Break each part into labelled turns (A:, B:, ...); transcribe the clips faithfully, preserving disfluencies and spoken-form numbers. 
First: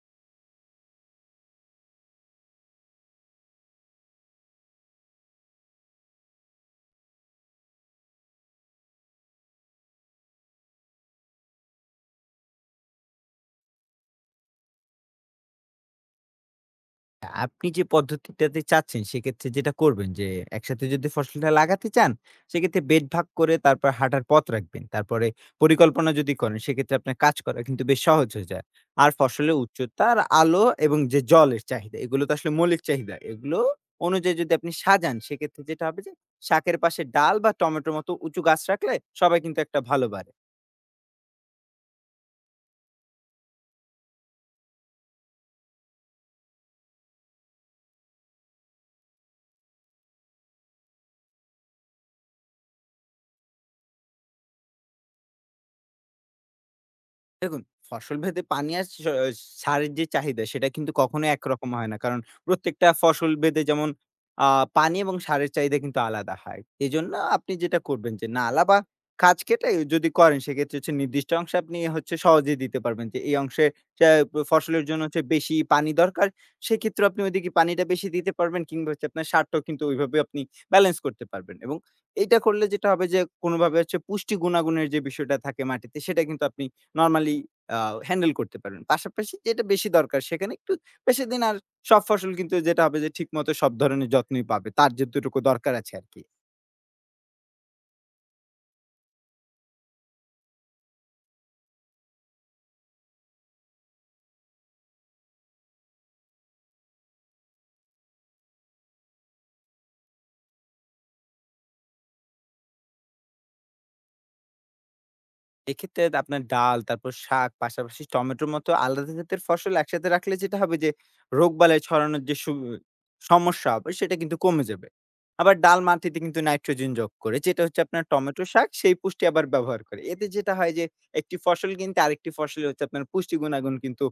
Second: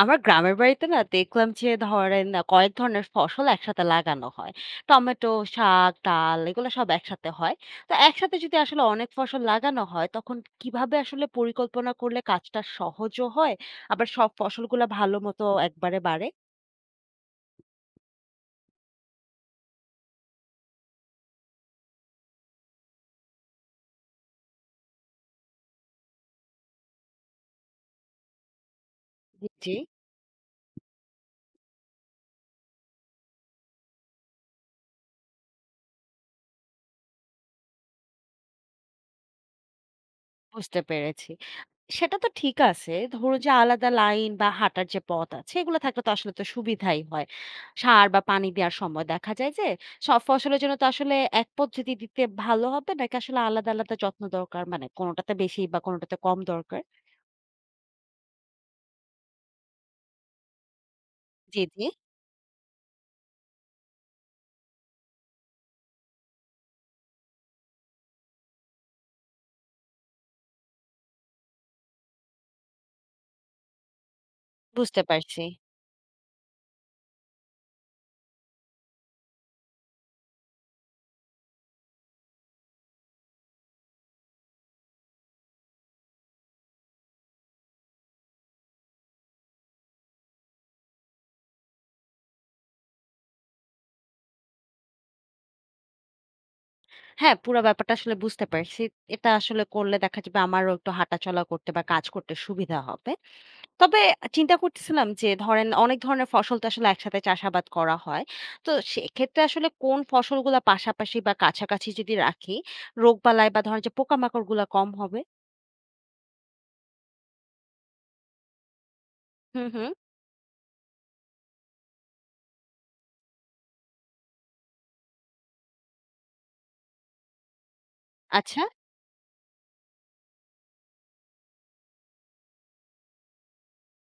A: আমার গ্রামের বাড়িতে না দেখলাম যে ধরেন আ কয়েক ধরনের ফসল একসাথে লাগানো হয়। টমেটো, শাক, ডাল এগুলো সব একসাথে হয়। তো একসাথে যদি আসলে অনেক ফসল লাগানো হয় তখন কিভাবে আসলে পরিকল্পনা করলে কাজটা সহজও হয় আবার সব ফসলগুলা ভালো মতো একবারে বাড়ে?
B: আপনি যে পদ্ধতিটাতে চাচ্ছেন সেক্ষেত্রে যেটা করবেন যে একসাথে যদি ফসলটা লাগাতে চান সেক্ষেত্রে বেড ভাগ করে তারপর হাঁটার পথ রাখবেন। তারপরে পরিকল্পনা যদি করেন সেক্ষেত্রে আপনার কাজ করা কিন্তু বেশ সহজ হয়ে যায়। আর
A: জি,
B: ফসলের
A: জি।
B: উচ্চতা আর আলো এবং যে জলের চাহিদা, এগুলো তো আসলে মৌলিক চাহিদা, এগুলো অনুযায়ী যদি আপনি সাজান সেক্ষেত্রে যেটা হবে যে শাকের পাশে ডাল বা টমেটোর মতো উঁচু গাছ রাখলে সবাই কিন্তু একটা ভালো বাড়ে।
A: বুঝতে পেরেছি। সেটা তো ঠিক আছে। ধরুন যে আলাদা লাইন বা হাঁটার যে পথ আছে এগুলো থাকলে তো আসলে তো সুবিধাই হয়। সার বা পানি দেওয়ার সময় দেখা যায় যে সব ফসলের জন্য তো আসলে এক পদ্ধতি দিতে ভালো হবে নাকি আসলে আলাদা, আলাদা যত্ন দরকার? মানে কোনটাতে বেশি বা কোনটাতে কম দরকার?
B: ফসল ভেদে পানি আর স সারের যে চাহিদা সেটা কিন্তু কখনোই
A: জি,
B: একরকম
A: জি।
B: হয় না। কারণ প্রত্যেকটা ফসল ভেদে যেমন আ পানি এবং সারের চাহিদা কিন্তু আলাদা হয়। এজন্য আপনি যেটা করবেন যে নালা বা খাঁজ কেটে যদি করেন সেক্ষেত্রে হচ্ছে নির্দিষ্ট অংশে আপনি হচ্ছে সহজেই দিতে পারবেন যে এই অংশে সে ফসলের
A: বুঝতে
B: জন্য হচ্ছে
A: পারছি।
B: বেশি পানি দরকার। সেক্ষেত্রে আপনি ওইদিকে পানিটা বেশি দিতে পারবেন, কিংবা হচ্ছে আপনার সারটাও কিন্তু ওইভাবে আপনি ব্যালেন্স করতে পারবেন। এবং এইটা করলে যেটা হবে যে কোনোভাবে হচ্ছে পুষ্টি গুণাগুণের যে বিষয়টা থাকে মাটিতে, সেটা কিন্তু আপনি নরমালি আ হ্যান্ডেল করতে পারবেন। পাশাপাশি যেটা বেশি দরকার সেখানে একটু বেশিদিন আর সব ফসল কিন্তু যেটা হবে যে ঠিকমতো সব ধরনের যত্নই পাবে, তার যতটুকু দরকার আছে আরকি।
A: হ্যাঁ, পুরা ব্যাপারটা আসলে বুঝতে পারছি। এটা আসলে করলে দেখা যাবে আমারও একটু হাঁটাচলা করতে বা কাজ করতে সুবিধা হবে। তবে চিন্তা করতেছিলাম যে ধরেন অনেক ধরনের ফসল তো আসলে একসাথে চাষাবাদ করা হয়। তো সেক্ষেত্রে আসলে কোন ফসলগুলা পাশাপাশি বা কাছাকাছি যদি রাখি, রোগবালাই বা ধরেন যে পোকামাকড়গুলা কম হবে?
B: এক্ষেত্রে আপনার ডাল, তারপর শাক, পাশাপাশি টমেটোর মতো আলাদা জাতের
A: হুম,
B: ফসল
A: হুম।
B: একসাথে রাখলে যেটা হবে যে, রোগবালাই ছড়ানোর যে সু সমস্যা হবে সেটা কিন্তু কমে যাবে। আবার ডাল মাটিতে কিন্তু নাইট্রোজেন যোগ করে, যেটা হচ্ছে আপনার টমেটো
A: আচ্ছা,
B: শাক সেই পুষ্টি আবার ব্যবহার করে। এতে যেটা হয় যে, একটি ফসল কিন্তু আরেকটি ফসলে হচ্ছে আপনার পুষ্টি গুণাগুণ কিন্তু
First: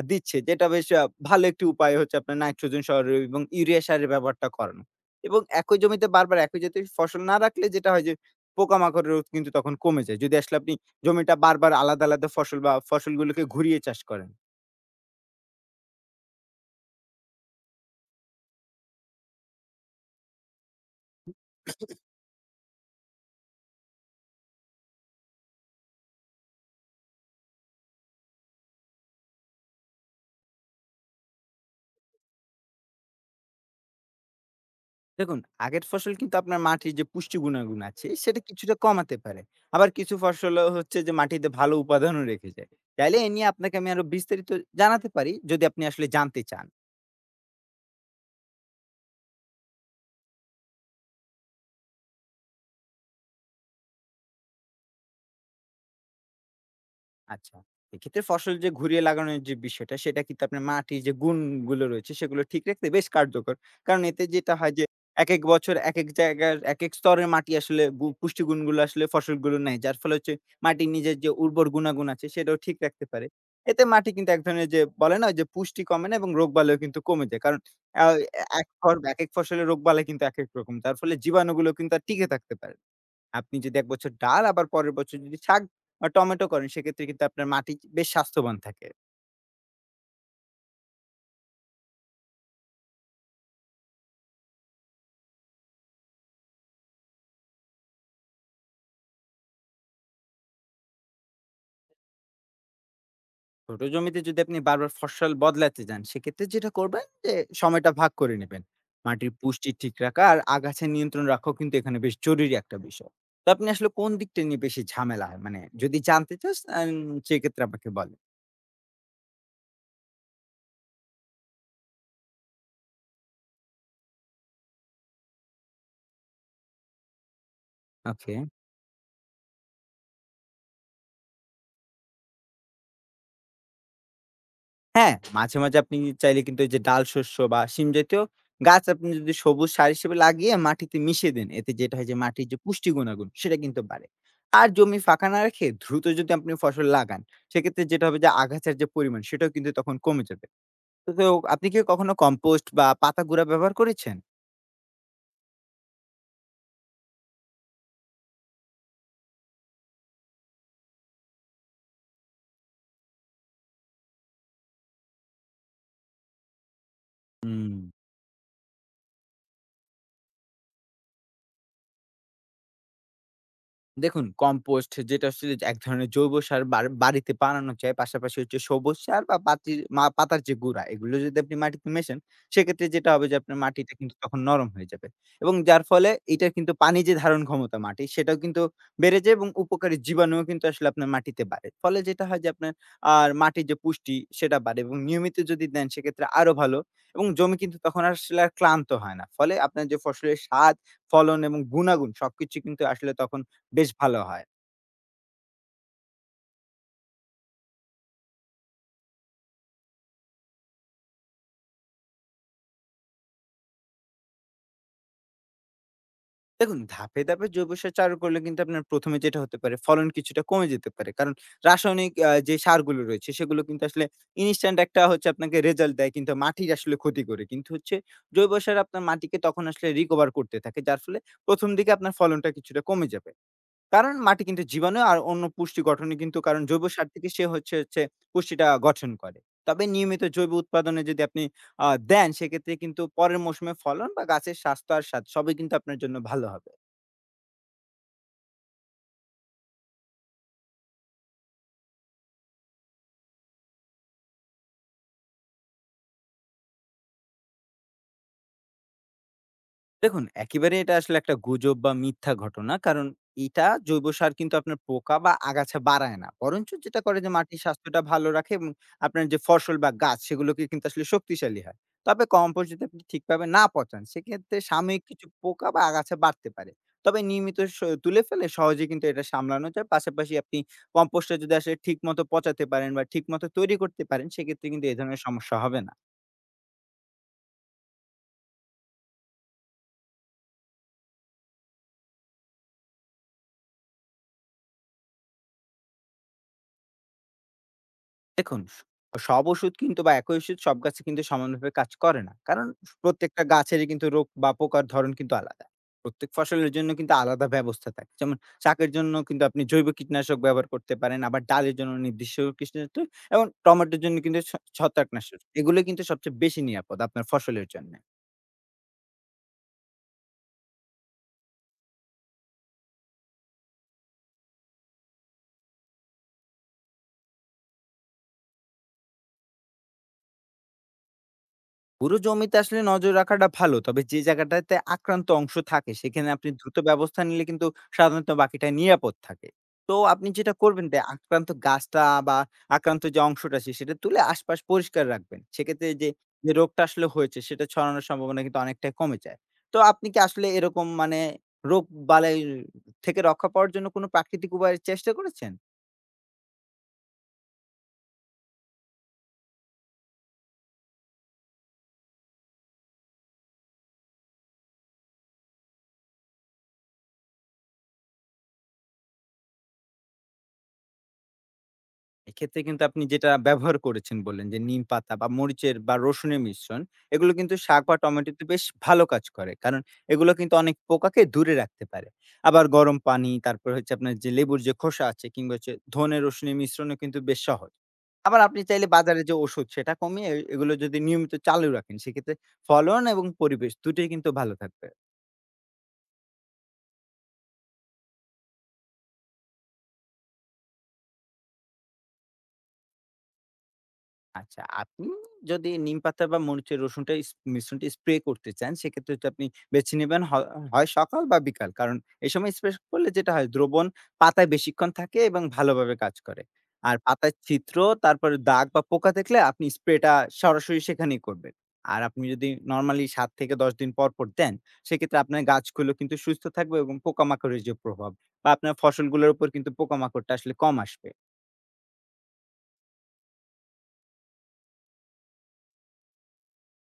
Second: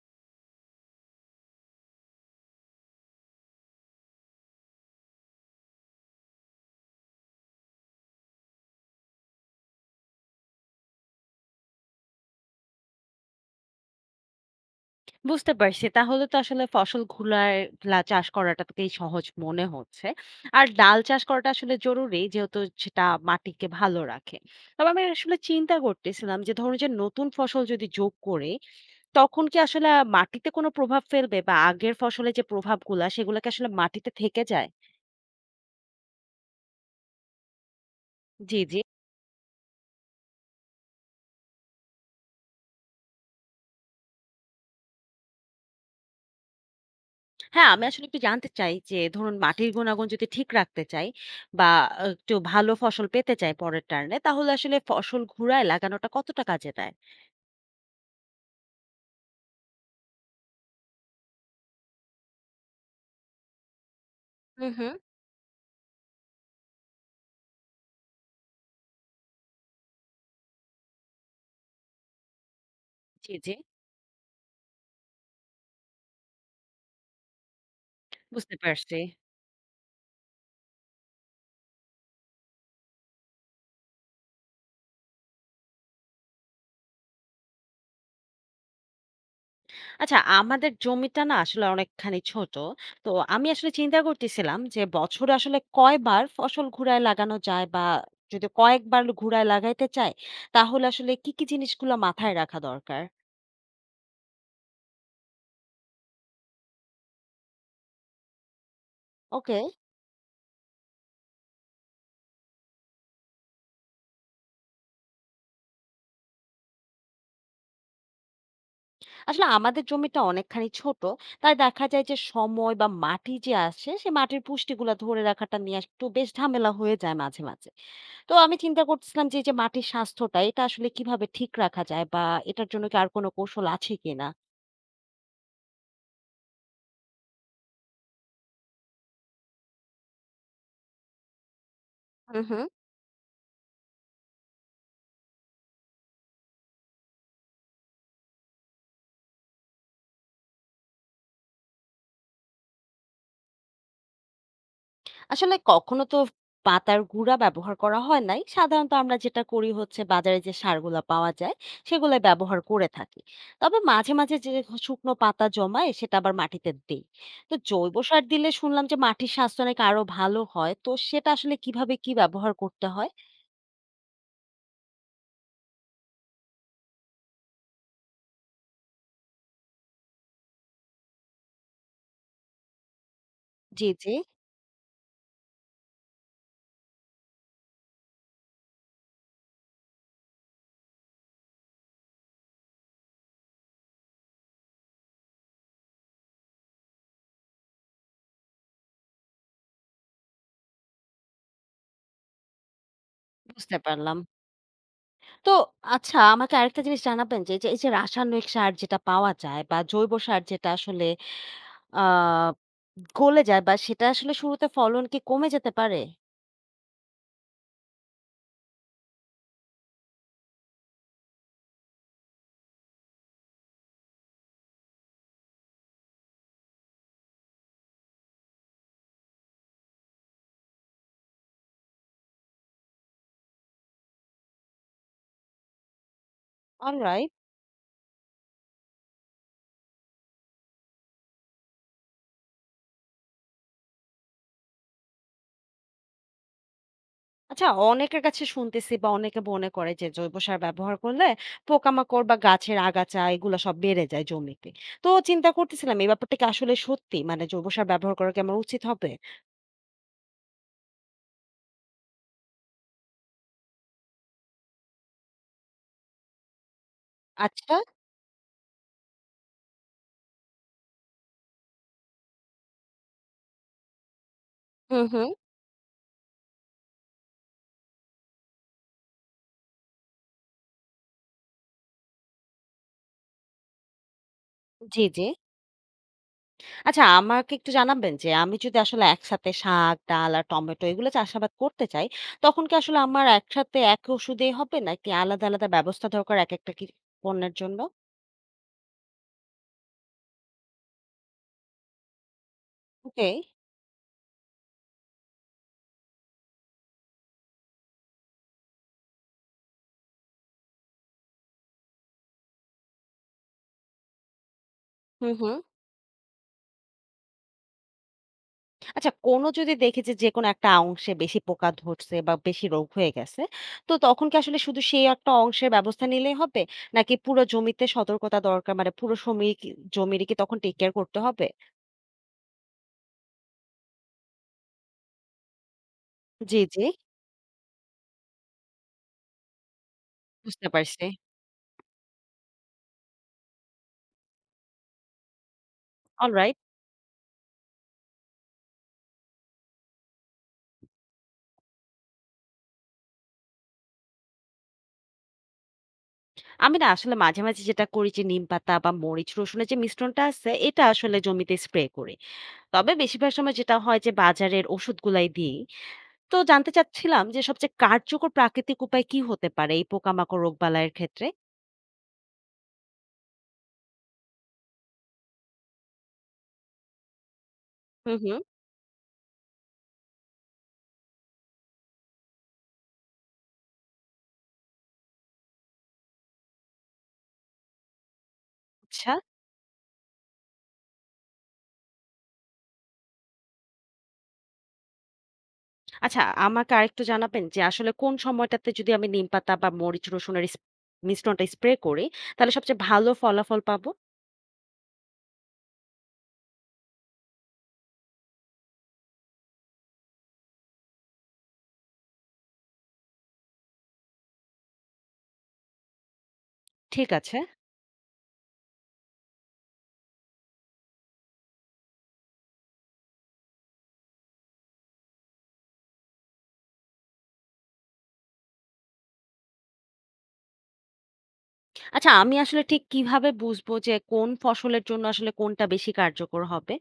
B: আ দিচ্ছে। যেটা বেশ আ ভালো একটি উপায় হচ্ছে আপনার নাইট্রোজেন সহ এবং ইউরিয়া সারের ব্যবহারটা করানো। এবং একই জমিতে বারবার একই জাতীয় ফসল না রাখলে যেটা হয় যে, পোকামাকড়ের রোধ কিন্তু তখন কমে যায়, যদি আসলে আপনি জমিটা বারবার আলাদা, আলাদা ফসল বা ফসলগুলোকে ঘুরিয়ে চাষ করেন।
A: বুঝতে পারছি। তাহলে তো আসলে ফসলগুলার লা চাষ করাটাকেই সহজ মনে হচ্ছে। আর ডাল চাষ করাটা আসলে জরুরি যেহেতু সেটা মাটিকে ভালো রাখে। তবে আমি আসলে চিন্তা করতেছিলাম যে ধরুন যে নতুন ফসল যদি যোগ করে তখন কি আসলে আ মাটিতে কোনো প্রভাব ফেলবে বা আগের ফসলে যে প্রভাবগুলা সেগুলা কি আসলে মাটিতে থেকে যায়?
B: দেখুন, আগের ফসল কিন্তু আপনার মাটির যে পুষ্টি গুণাগুণ আছে সেটা
A: জি,
B: কিছুটা
A: জি।
B: কমাতে পারে। আবার কিছু ফসলও হচ্ছে যে মাটিতে ভালো উপাদানও রেখে যায়। চাইলে এ নিয়ে আপনাকে আমি আরো বিস্তারিত জানাতে পারি, যদি আপনি আসলে জানতে চান।
A: হ্যাঁ, আমি আসলে একটু জানতে চাই যে ধরুন মাটির গুণাগুণ যদি ঠিক রাখতে চাই বা আ একটু ভালো ফসল পেতে চাই পরের টার্নে তাহলে আসলে ফসল ঘুরায় লাগানোটা কতটা কাজে দেয়?
B: আচ্ছা। এক্ষেত্রে ফসল যে ঘুরিয়ে লাগানোর যে বিষয়টা, সেটা কিন্তু আপনার মাটির যে গুণগুলো রয়েছে, সেগুলো ঠিক রাখতে বেশ কার্যকর। কারণ এতে যেটা
A: হু,
B: হয় যে,
A: হু।
B: একেক বছর একেক জায়গার একেক স্তরের মাটি আসলে গু পুষ্টি গুণগুলো আসলে ফসলগুলো নেয়। যার ফলে হচ্ছে মাটির নিজের যে উর্বর গুণাগুণ আছে, সেটাও ঠিক রাখতে পারে।
A: জি, জি।
B: এতে মাটি কিন্তু এক ধরনের যে বলে না যে পুষ্টি কমে না এবং রোগবালাইও কিন্তু কমে যায়। কারণ আ
A: বুঝতে
B: এক ফর
A: পারছি।
B: একেক ফসলের রোগবালাই কিন্তু একেক রকম। যার ফলে জীবাণুগুলো কিন্তু আর টিকে থাকতে পারে না। আপনি যদি এক বছর ডাল আবার পরের বছর যদি শাক বা টমেটো করেন সেক্ষেত্রে কিন্তু আপনার মাটি বেশ স্বাস্থ্যবান থাকে।
A: আচ্ছা, আমাদের জমিটা না আসলে অনেকখানি ছোট। তো আমি আসলে চিন্তা করতেছিলাম যে বছরে আসলে কয়বার ফসল ঘুরায় লাগানো যায় বা যদি কয়েকবার ঘুরায় লাগাইতে চাই, তাহলে আসলে কি, কি জিনিসগুলো মাথায় রাখা দরকার?
B: ছোট জমিতে যদি আপনি বারবার ফসল বদলাতে যান সেক্ষেত্রে যেটা করবেন যে সময়টা ভাগ করে নেবেন। মাটির
A: ওকে।
B: পুষ্টি ঠিক রাখা আর আগাছা নিয়ন্ত্রণ রাখাও কিন্তু এখানে বেশ জরুরি একটা বিষয়। তো আপনি আসলে কোন দিকটা নিয়ে বেশি ঝামেলা হয়? মানে যদি জানতে চাস আন সেক্ষেত্রে আমাকে বলেন।
A: আসলে আমাদের জমিটা অনেকখানি ছোট। তাই দেখা যায় যে সময় বা মাটি যে আসে, সে মাটির পুষ্টিগুলা ধরে রাখাটা নিয়ে একটু বেশ ঝামেলা হয়ে যায় মাঝে, মাঝে। তো
B: ওকে।
A: আমি চিন্তা করতেছিলাম যে এই যে মাটির স্বাস্থ্যটা, এটা আসলে কিভাবে ঠিক রাখা যায় বা এটার জন্য কি আর কোনো কৌশল আছে কিনা?
B: হ্যাঁ, মাঝে, মাঝে আপনি চাইলে কিন্তু এই যে ডাল শস্য বা শিম জাতীয় গাছ আপনি যদি সবুজ সার হিসেবে লাগিয়ে মাটিতে মিশিয়ে দেন, এতে যেটা হয় যে
A: হুম,
B: মাটির যে
A: হুম।
B: পুষ্টি গুণাগুণ সেটা কিন্তু বাড়ে। আর জমি ফাঁকা না রেখে দ্রুত যদি আপনি ফসল লাগান, সেক্ষেত্রে যেটা হবে যে আগাছার যে পরিমাণ সেটাও কিন্তু তখন কমে যাবে। তো তো আপনি কি কখনো কম্পোস্ট বা পাতা গুঁড়া ব্যবহার করেছেন?
A: আসলে কখনো তো পাতার গুঁড়া ব্যবহার করা হয় নাই। সাধারণত আমরা যেটা করি হচ্ছে বাজারে যে সারগুলা পাওয়া যায়, সেগুলো ব্যবহার করে থাকি। তবে মাঝে, মাঝে যে শুকনো পাতা জমায় সেটা আবার মাটিতে দেই। তো
B: হুম।
A: জৈব সার দিলে শুনলাম যে মাটির স্বাস্থ্য নাকি আরো ভালো হয়। তো সেটা আসলে কিভাবে কি ব্যবহার করতে হয়?
B: দেখুন, কম্পোস্ট যেটা আসলে এক ধরনের জৈব সার বার- বাড়িতে বানানো যায়, পাশাপাশি হচ্ছে সবুজ সার বা পাতির মা- পাতার যে গুঁড়া, এগুলো যদি আপনি মাটিতে মেশান সেক্ষেত্রে যেটা হবে যে আপনার
A: জি,
B: মাটিটা
A: জি,
B: কিন্তু তখন নরম হয়ে যাবে এবং যার ফলে এটা কিন্তু পানি যে ধারণ ক্ষমতা মাটি সেটাও কিন্তু বেড়ে যায় এবং উপকারী জীবাণুও কিন্তু আসলে আপনার মাটিতে বাড়ে। ফলে যেটা হয় যে আপনার আর মাটির যে পুষ্টি সেটা বাড়ে এবং নিয়মিত যদি দেন সেক্ষেত্রে আরো ভালো। এবং জমি কিন্তু তখন আসলে আর ক্লান্ত হয় না, ফলে আপনার যে ফসলের স্বাদ, ফলন এবং গুণাগুণ সবকিছু কিন্তু আসলে তখন
A: বুঝতে
B: বেশ
A: পারলাম।
B: ভালো হয়।
A: তো আচ্ছা আমাকে আরেকটা জিনিস জানাবেন যে, যে এই যে রাসায়নিক সার যেটা পাওয়া যায় বা জৈব সার যেটা আসলে আ গলে যায় বা সেটা আসলে শুরুতে ফলন কি কমে যেতে পারে?
B: দেখুন, ধাপে, ধাপে জৈব সার চালু করলে কিন্তু আপনার ১ম এ যেটা হতে পারে ফলন কিছুটা কমে যেতে পারে। কারণ রাসায়নিক আ যে সারগুলো রয়েছে সেগুলো কিন্তু আসলে ইনস্ট্যান্ট একটা হচ্ছে আপনাকে রেজাল্ট দেয়, কিন্তু মাটির আসলে ক্ষতি করে। কিন্তু হচ্ছে জৈব সার আপনার মাটিকে তখন আসলে রিকভার করতে থাকে। যার ফলে ১ম দিকে আপনার ফলনটা কিছুটা কমে যাবে। কারণ মাটি কিন্তু জীবাণু আর অন্য পুষ্টি গঠনে কিন্তু কারণ জৈব সার থেকে
A: অলরাইট।
B: সে হচ্ছে হচ্ছে পুষ্টিটা গঠন করে। তবে নিয়মিত জৈব উৎপাদনে যদি আপনি আ দেন সেক্ষেত্রে কিন্তু পরের মৌসুমে ফলন বা গাছের স্বাস্থ্য আর স্বাদ সবই কিন্তু আপনার জন্য ভালো হবে।
A: আচ্ছা অনেকের কাছে শুনতেছি বা অনেকে মনে করে যে জৈব সার ব্যবহার করলে পোকামাকড় বা গাছের আগাছা এগুলো সব বেড়ে যায় জমিতে। তো চিন্তা করতেছিলাম এই ব্যাপারটা কি আসলে সত্যি? মানে জৈব সার ব্যবহার করা কি আমার উচিত হবে?
B: দেখুন, একেবারে এটা আসলে একটা গুজব বা মিথ্যা ঘটনা। কারণ এটা জৈব সার কিন্তু আপনার পোকা বা আগাছা বাড়ায় না। বরঞ্চ যেটা করে যে মাটির
A: আচ্ছা।
B: স্বাস্থ্যটা ভালো রাখে এবং আপনার যে ফসল বা গাছ সেগুলোকে কিন্তু আসলে শক্তিশালী হয়। তবে কম্পোস্ট যদি আপনি ঠিকভাবে না পচান সেক্ষেত্রে সাময়িক
A: হুম,
B: কিছু
A: হুম।
B: পোকা বা আগাছা বাড়তে পারে। তবে নিয়মিত স তুলে ফেলে সহজেই কিন্তু এটা সামলানো যায়। পাশাপাশি আপনি কম্পোস্টটা যদি আসলে ঠিকমতো পচাতে পারেন বা ঠিকমতো তৈরি করতে পারেন সেক্ষেত্রে কিন্তু এ
A: জি,
B: ধরনের
A: জি।
B: সমস্যা হবে না।
A: আচ্ছা আমাকে একটু জানাবেন যে আমি যদি আসলে একসাথে শাক, ডাল আর টমেটো এগুলো চাষাবাদ করতে চাই, তখন কি আসলে আমার একসাথে এক ওষুধেই হবে নাকি আলাদা, আলাদা ব্যবস্থা দরকার একেকটা কি পণ্যের জন্য?
B: দেখুন, স সব ওষুধ কিন্তু বা একই ওষুধ সব গাছে কিন্তু সমানভাবে কাজ করে না। কারণ
A: ওকে।
B: প্রত্যেকটা গাছেরই কিন্তু রোগ বা পোকার ধরন কিন্তু আলাদা। প্রত্যেক ফসলের জন্য কিন্তু আলাদা ব্যবস্থা থাকে। যেমন শাকের জন্য কিন্তু আপনি জৈব কীটনাশক ব্যবহার করতে পারেন। আবার ডালের জন্য নির্দিষ্ট কীটনাশক এবং টমেটোর জন্য কিন্তু ছ
A: হুম,
B: ছত্রাকনাশক।
A: হুম।
B: এগুলো কিন্তু সবচেয়ে বেশি নিরাপদ আপনার ফসলের জন্য।
A: আচ্ছা কোনো যদি দেখেছে যে কোনো একটা অংশে বেশি পোকা ধরছে বা বেশি রোগ হয়ে গেছে, তো তখন কি আসলে শুধু সেই একটা অংশের ব্যবস্থা নিলেই হবে? নাকি পুরো জমিতে সতর্কতা দরকার? মানে পুরো সমীর কি জমিরই কি তখন টেক কেয়ার করতে হবে?
B: পুরো জমিতে আসলে নজর রাখাটা ভালো। তবে যে জায়গাটাতে আক্রান্ত অংশ থাকে সেখানে আপনি
A: জি,
B: দ্রুত
A: জি।
B: ব্যবস্থা নিলে কিন্তু সাধারণত বাকিটা নিরাপদ থাকে। তো আপনি যেটা
A: বুঝতে
B: করবেন যে
A: পারছি।
B: আক্রান্ত গাছটা বা আক্রান্ত যে অংশটা আছে সেটা তুলে আশপাশ পরিষ্কার রাখবেন। সেক্ষেত্রে যে, যে
A: অলরাইট।
B: রোগটা আসলে হয়েছে সেটা ছড়ানোর সম্ভাবনা কিন্তু অনেকটাই কমে যায়। তো আপনি কি আসলে এরকম, মানে রোগ বালাই থেকে রক্ষা পাওয়ার জন্য কোনো প্রাকৃতিক উপায়ের চেষ্টা করেছেন?
A: আমি না আসলে মাঝে, মাঝে যেটা করি যে নিমপাতা বা মরিচ রসুনের যে মিশ্রণটা আছে এটা আসলে জমিতে স্প্রে করি। তবে বেশিরভাগ সময় যেটা হয় যে বাজারের ওষুধগুলাই দিই। তো জানতে চাচ্ছিলাম যে সবচেয়ে কার্যকর প্রাকৃতিক উপায় কি হতে পারে এই পোকামাকড় রোগবালাইয়ের ক্ষেত্রে?
B: এক্ষেত্রে কিন্তু আপনি যেটা ব্যবহার করেছেন বললেন যে নিম পাতা বা মরিচের বা রসুনের মিশ্রণ, এগুলো কিন্তু শাক বা
A: হু, হু।
B: টমেটোতে বেশ ভালো কাজ করে। কারণ এগুলো কিন্তু অনেক পোকাকে দূরে রাখতে পারে। আবার গরম পানি, তারপর হচ্ছে আপনার যে লেবুর যে খোসা আছে, কিংবা হচ্ছে ধনে রসুনের মিশ্রণও কিন্তু বেশ সহজ। আবার আপনি চাইলে
A: আচ্ছা।
B: বাজারে যে ওষুধ সেটা কমিয়ে এ- এগুলো যদি নিয়মিত চালু রাখেন সেক্ষেত্রে ফলন এবং পরিবেশ দুটোই কিন্তু ভালো থাকবে।
A: আচ্ছা আমাকে আরেকটু জানাবেন যে আসলে কোন সময়টাতে যদি আমি নিমপাতা বা মরিচ রসুনের ইস মিশ্রণটা স্প্রে করি, তাহলে সবচেয়ে ভালো ফলাফল পাবো?
B: আচ্ছা, আপনি যদি নিমপাতা বা মরিচের রসুনটা ইস মিশ্রণটা স্প্রে করতে চান, সেক্ষেত্রে হচ্ছে আপনি বেছে নিবেন হয় হয় সকাল বা বিকাল। কারণ এই সময় স্প্রে করলে যেটা হয় দ্রবণ পাতায় বেশিক্ষণ থাকে এবং ভালোভাবে কাজ করে। আর
A: ঠিক
B: পাতায়
A: আছে
B: ছিদ্র, তারপরে দাগ বা পোকা দেখলে আপনি স্প্রেটা সরাসরি সেখানেই করবেন। আর আপনি যদি নরমালি সাত থেকে দশ দিন পর, পর দেন, সেক্ষেত্রে আপনার গাছগুলো কিন্তু সুস্থ থাকবে এবং পোকামাকড়ের যে প্রভাব বা আপনার ফসলগুলোর উপর কিন্তু পোকামাকড়টা আসলে কম আসবে।
A: আচ্ছা আমি আসলে ঠিক কিভাবে বুঝবো যে কোন ফসলের জন্য আসলে কোনটা বেশি কার্যকর হবে?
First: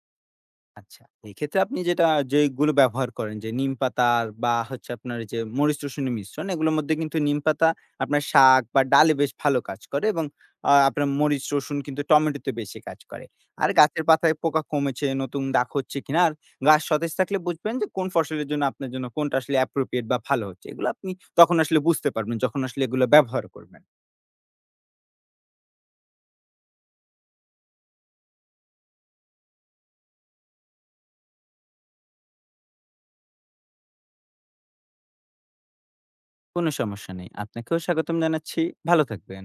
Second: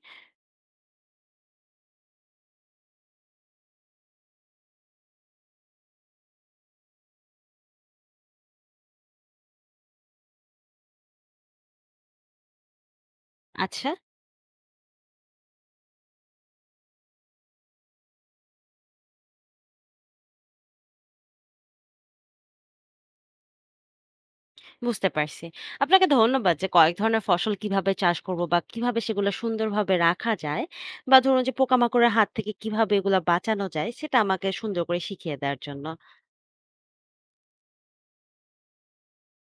B: আচ্ছা। এক্ষেত্রে আপনি যেটা যেগুলো ব্যবহার করেন যে নিমপাতা বা হচ্ছে আপনার যে মরিচ রসুনের মিশ্রণ, এগুলোর মধ্যে কিন্তু নিমপাতা আপনার শাক বা ডালে বেশ ভালো কাজ করে এবং আ আপনার মরিচ রসুন কিন্তু টমেটোতে বেশি কাজ করে। আর
A: আচ্ছা,
B: গাছের পাতায় পোকা কমেছে, নতুন দাগ হচ্ছে কিনা, আর গাছ সতেজ থাকলে বুঝবেন যে কোন ফসলের জন্য আপনার জন্য কোনটা আসলে appropriate বা ভালো হচ্ছে। এগুলো আপনি তখন আসলে বুঝতে পারবেন যখন আসলে এগুলো ব্যবহার করবেন।
A: বুঝতে পারছি। আপনাকে ধন্যবাদ যে কয়েক ধরনের ফসল কিভাবে চাষ করব বা কিভাবে সেগুলো সুন্দরভাবে রাখা যায় বা ধরুন যে পোকামাকড়ের হাত থেকে কিভাবে এগুলা বাঁচানো যায় সেটা আমাকে সুন্দর করে শিখিয়ে দেওয়ার জন্য।
B: কোনো সমস্যা নেই। আপনাকেও স্বাগতম জানাচ্ছি। ভালো থাকবেন।